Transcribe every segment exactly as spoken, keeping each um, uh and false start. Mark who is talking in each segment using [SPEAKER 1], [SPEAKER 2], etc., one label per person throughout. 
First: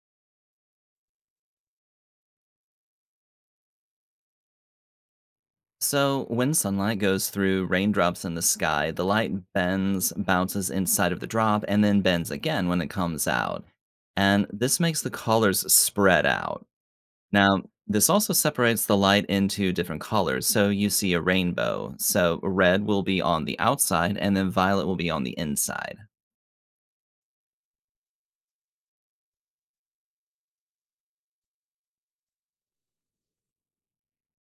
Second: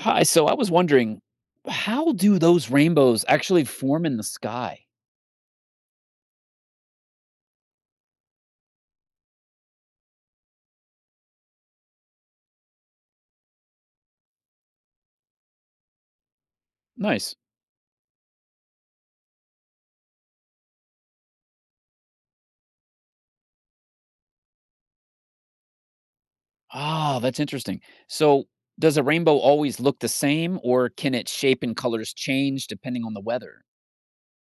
[SPEAKER 1] Hi, so I was wondering, how do those rainbows actually form in the sky?
[SPEAKER 2] So, when sunlight goes through raindrops in the sky, the light bends, bounces inside of the drop, and then bends again when it comes out. And this makes the colors spread out.
[SPEAKER 1] Nice.
[SPEAKER 2] Now, this also separates the light into different colors. So, you see a rainbow. So, red will be on the outside, and then violet will be on the inside.
[SPEAKER 1] Ah, that's interesting. So, does a rainbow always look the same, or can its shape and colors change depending on the weather?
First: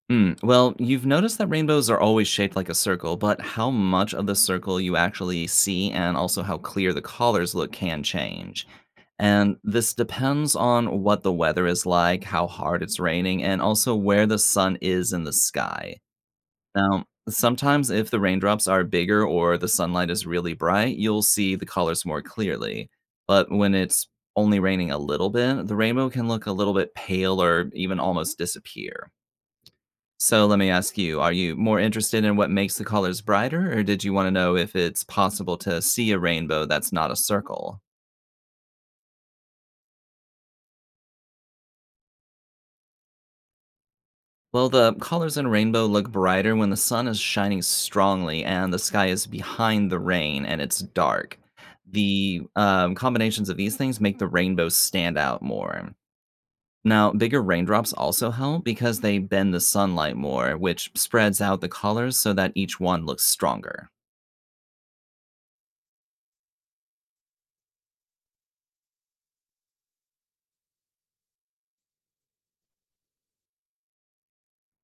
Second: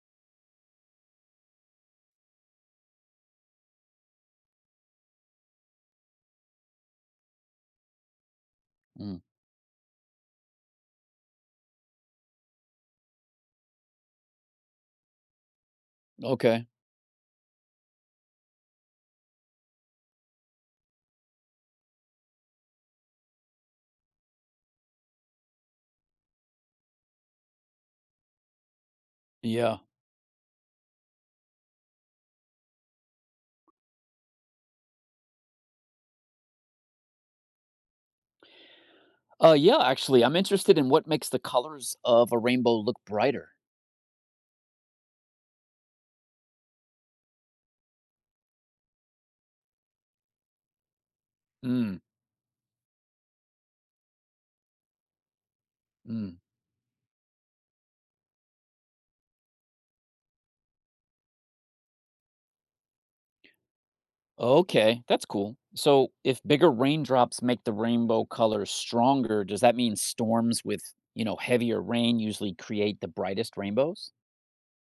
[SPEAKER 2] Hmm. Well, you've noticed that rainbows are always shaped like a circle, but how much of the circle you actually see and also how clear the colors look can change.
[SPEAKER 1] Mm,
[SPEAKER 2] And this depends on what the weather is like, how hard it's raining, and also where the sun is in the sky.
[SPEAKER 1] okay,
[SPEAKER 2] Now, sometimes if the raindrops are bigger or the sunlight is really bright, you'll see the colors more clearly. But when it's only raining a little bit, the rainbow can look a little bit pale or even almost disappear.
[SPEAKER 1] yeah.
[SPEAKER 2] So let me ask you, are you more interested in what makes the colors brighter, or did you want to know if it's possible to see a rainbow that's not a circle?
[SPEAKER 1] Uh, yeah, actually, I'm interested in what makes the colors of a rainbow look brighter.
[SPEAKER 2] Well, the colors in rainbow look brighter when the sun is shining strongly and the sky is behind the rain and it's dark.
[SPEAKER 1] Mm,
[SPEAKER 2] The um, combinations of these things make the rainbow stand out more.
[SPEAKER 1] mm.
[SPEAKER 2] Now, bigger raindrops also help because they bend the sunlight more, which spreads out the colors so that each one looks stronger.
[SPEAKER 1] Okay, that's cool. So, if bigger raindrops make the rainbow colors stronger, does that mean storms with, you know, heavier rain usually create the brightest rainbows?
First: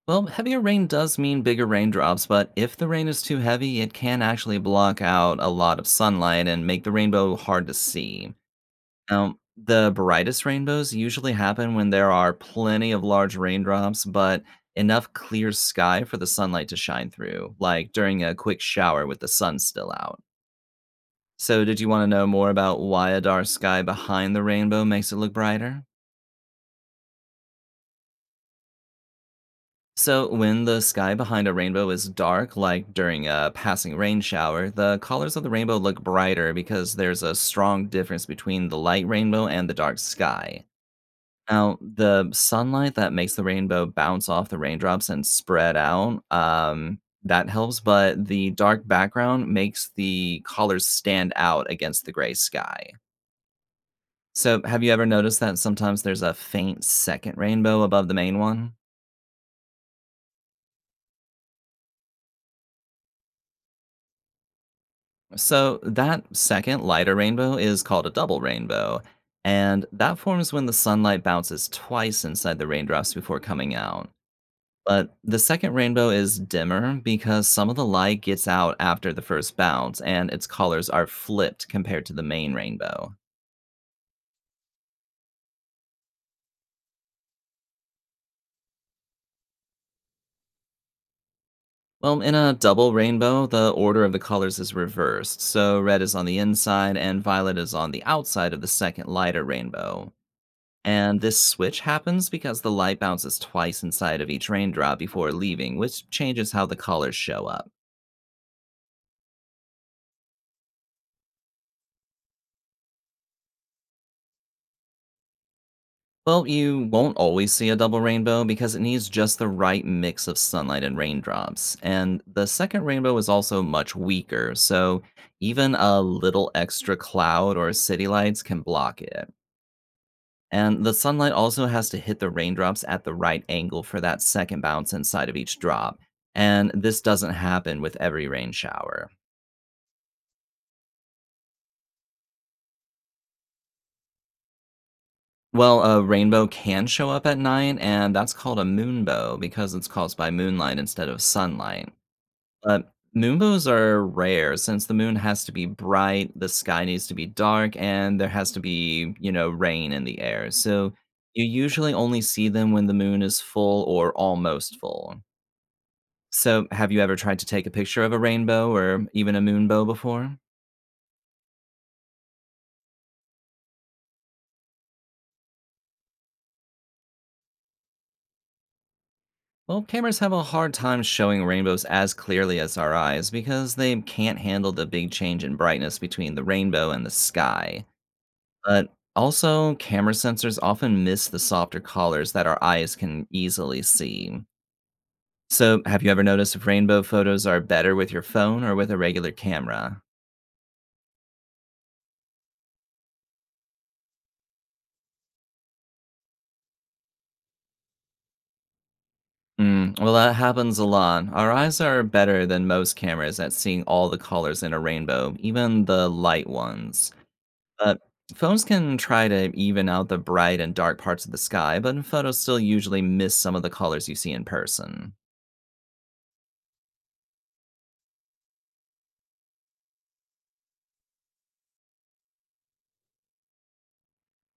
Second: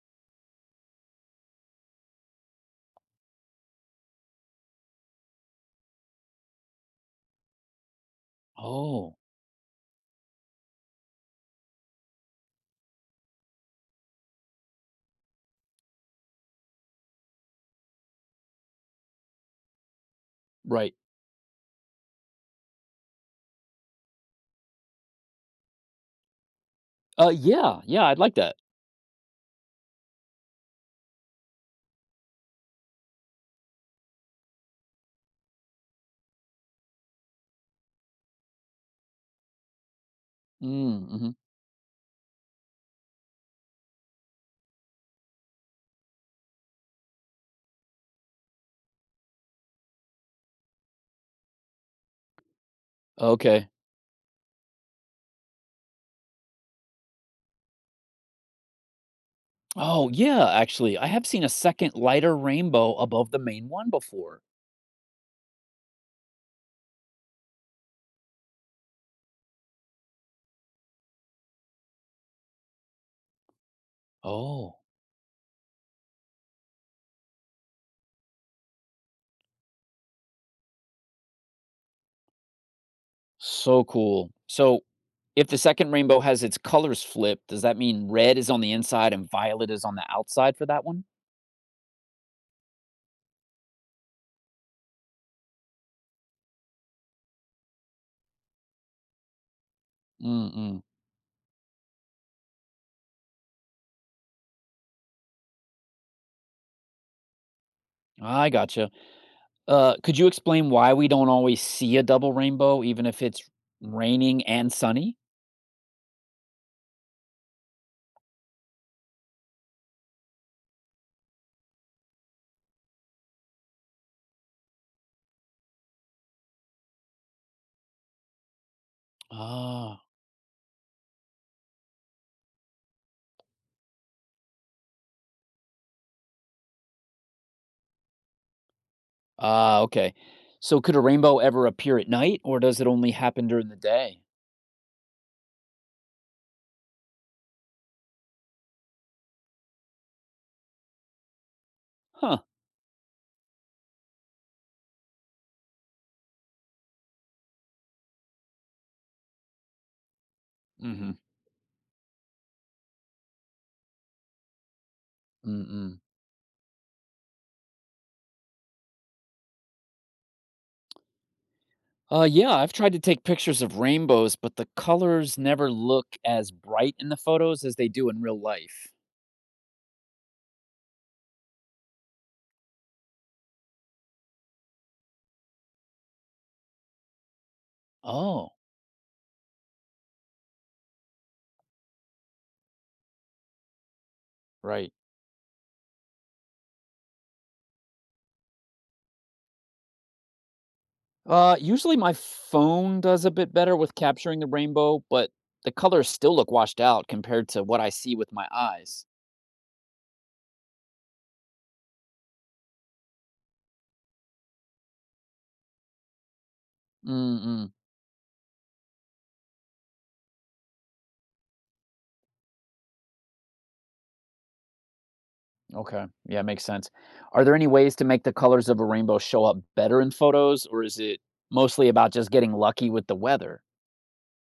[SPEAKER 2] Well, heavier rain does mean bigger raindrops, but if the rain is too heavy, it can actually block out a lot of sunlight and make the rainbow hard to see.
[SPEAKER 1] Oh,
[SPEAKER 2] Now, the brightest rainbows usually happen when there are plenty of large raindrops, but enough clear sky for the sunlight to shine through, like during a quick shower with the sun still out.
[SPEAKER 1] right.
[SPEAKER 2] So, did you want to know more about why a dark sky behind the rainbow makes it look brighter?
[SPEAKER 1] Uh yeah, yeah, I'd like that.
[SPEAKER 2] So, when the sky behind a rainbow is dark, like during a passing rain shower, the colors of the rainbow look brighter because there's a strong difference between the light rainbow and the dark sky.
[SPEAKER 1] Mm, mhm.
[SPEAKER 2] Now, the sunlight that makes the rainbow bounce off the raindrops and spread out, um, that helps, but the dark background makes the colors stand out against the gray sky.
[SPEAKER 1] Okay.
[SPEAKER 2] So, have you ever noticed that sometimes there's a faint second rainbow above the main one?
[SPEAKER 1] Oh, yeah, actually, I have seen a second lighter rainbow above the main one before.
[SPEAKER 2] So, that second lighter rainbow is called a double rainbow, and that forms when the sunlight bounces twice inside the raindrops before coming out.
[SPEAKER 1] Oh,
[SPEAKER 2] But the second rainbow is dimmer because some of the light gets out after the first bounce and its colors are flipped compared to the main rainbow.
[SPEAKER 1] so cool. So, if the second rainbow has its colors flipped, does that mean red is on the inside and violet is on the outside for that one?
[SPEAKER 2] Well, in a double rainbow, the order of the colors is reversed, so red is on the inside and violet is on the outside of the second lighter rainbow.
[SPEAKER 1] Mm-mm.
[SPEAKER 2] And this switch happens because the light bounces twice inside of each raindrop before leaving, which changes how the colors show up.
[SPEAKER 1] I gotcha. Uh, could you explain why we don't always see a double rainbow, even if it's raining and sunny?
[SPEAKER 2] Well, you won't always see a double rainbow because it needs just the right mix of sunlight and raindrops. And the second rainbow is also much weaker, so even a little extra cloud or city lights can block it.
[SPEAKER 1] Ah,
[SPEAKER 2] And the sunlight also has to hit the raindrops at the right angle for that second bounce inside of each drop. And this doesn't happen with every rain shower.
[SPEAKER 1] ah, okay. So could a rainbow ever appear at night, or does it only happen during the day?
[SPEAKER 2] Well, a rainbow can show up at night, and that's called a moonbow because it's caused by moonlight instead of sunlight.
[SPEAKER 1] Huh.
[SPEAKER 2] But moonbows are rare since the moon has to be bright, the sky needs to be dark, and there has to be, you know, rain in the air. So
[SPEAKER 1] Hmm.
[SPEAKER 2] you usually only see them when the moon is full or almost full.
[SPEAKER 1] Mm-mm.
[SPEAKER 2] So have you ever tried to take a picture of a rainbow or even a moonbow before?
[SPEAKER 1] Uh, yeah, I've tried to take pictures of rainbows, but the colors never look as bright in the photos as they do in real life.
[SPEAKER 2] Well, cameras have a hard time showing rainbows as clearly as our eyes because they can't handle the big change in brightness between the rainbow and the sky.
[SPEAKER 1] Oh,
[SPEAKER 2] But also, camera sensors often miss the softer colors that our eyes can easily see.
[SPEAKER 1] right.
[SPEAKER 2] So, have you ever noticed if rainbow photos are better with your phone or with a regular camera?
[SPEAKER 1] Uh, usually my phone does a bit better with capturing the rainbow, but the colors still look washed out compared to what I see with my eyes.
[SPEAKER 2] Mm, well, that happens a lot. Our eyes are better than most cameras at seeing all the colors in a rainbow, even the light ones.
[SPEAKER 1] Mm-mm.
[SPEAKER 2] But phones can try to even out the bright and dark parts of the sky, but photos still usually miss some of the colors you see in person.
[SPEAKER 1] Okay. Yeah, makes sense. Are there any ways to make the colors of a rainbow show up better in photos, or is it mostly about just getting lucky with the weather?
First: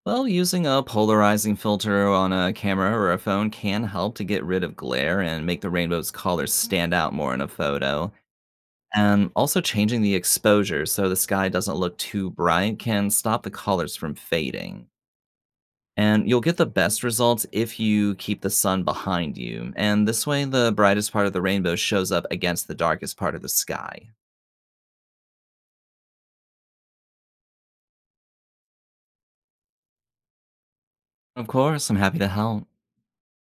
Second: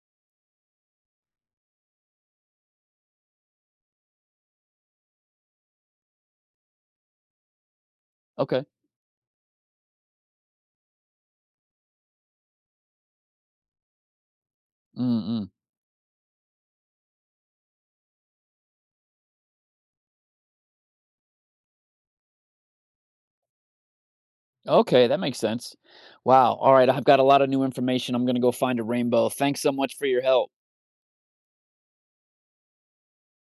[SPEAKER 2] Well, using a polarizing filter on a camera or a phone can help to get rid of glare and make the rainbow's colors stand out more in a photo.
[SPEAKER 1] Okay.
[SPEAKER 2] And also changing the exposure so the sky doesn't look too bright can stop the colors from fading.
[SPEAKER 1] Mm-mm.
[SPEAKER 2] And you'll get the best results if you keep the sun behind you. And this way, the brightest part of the rainbow shows up against the darkest part of the sky.
[SPEAKER 1] Okay, that makes sense. Wow. All right. I've got a lot of new information. I'm going to go find a rainbow. Thanks so much for your help.
[SPEAKER 2] Of course, I'm happy to help.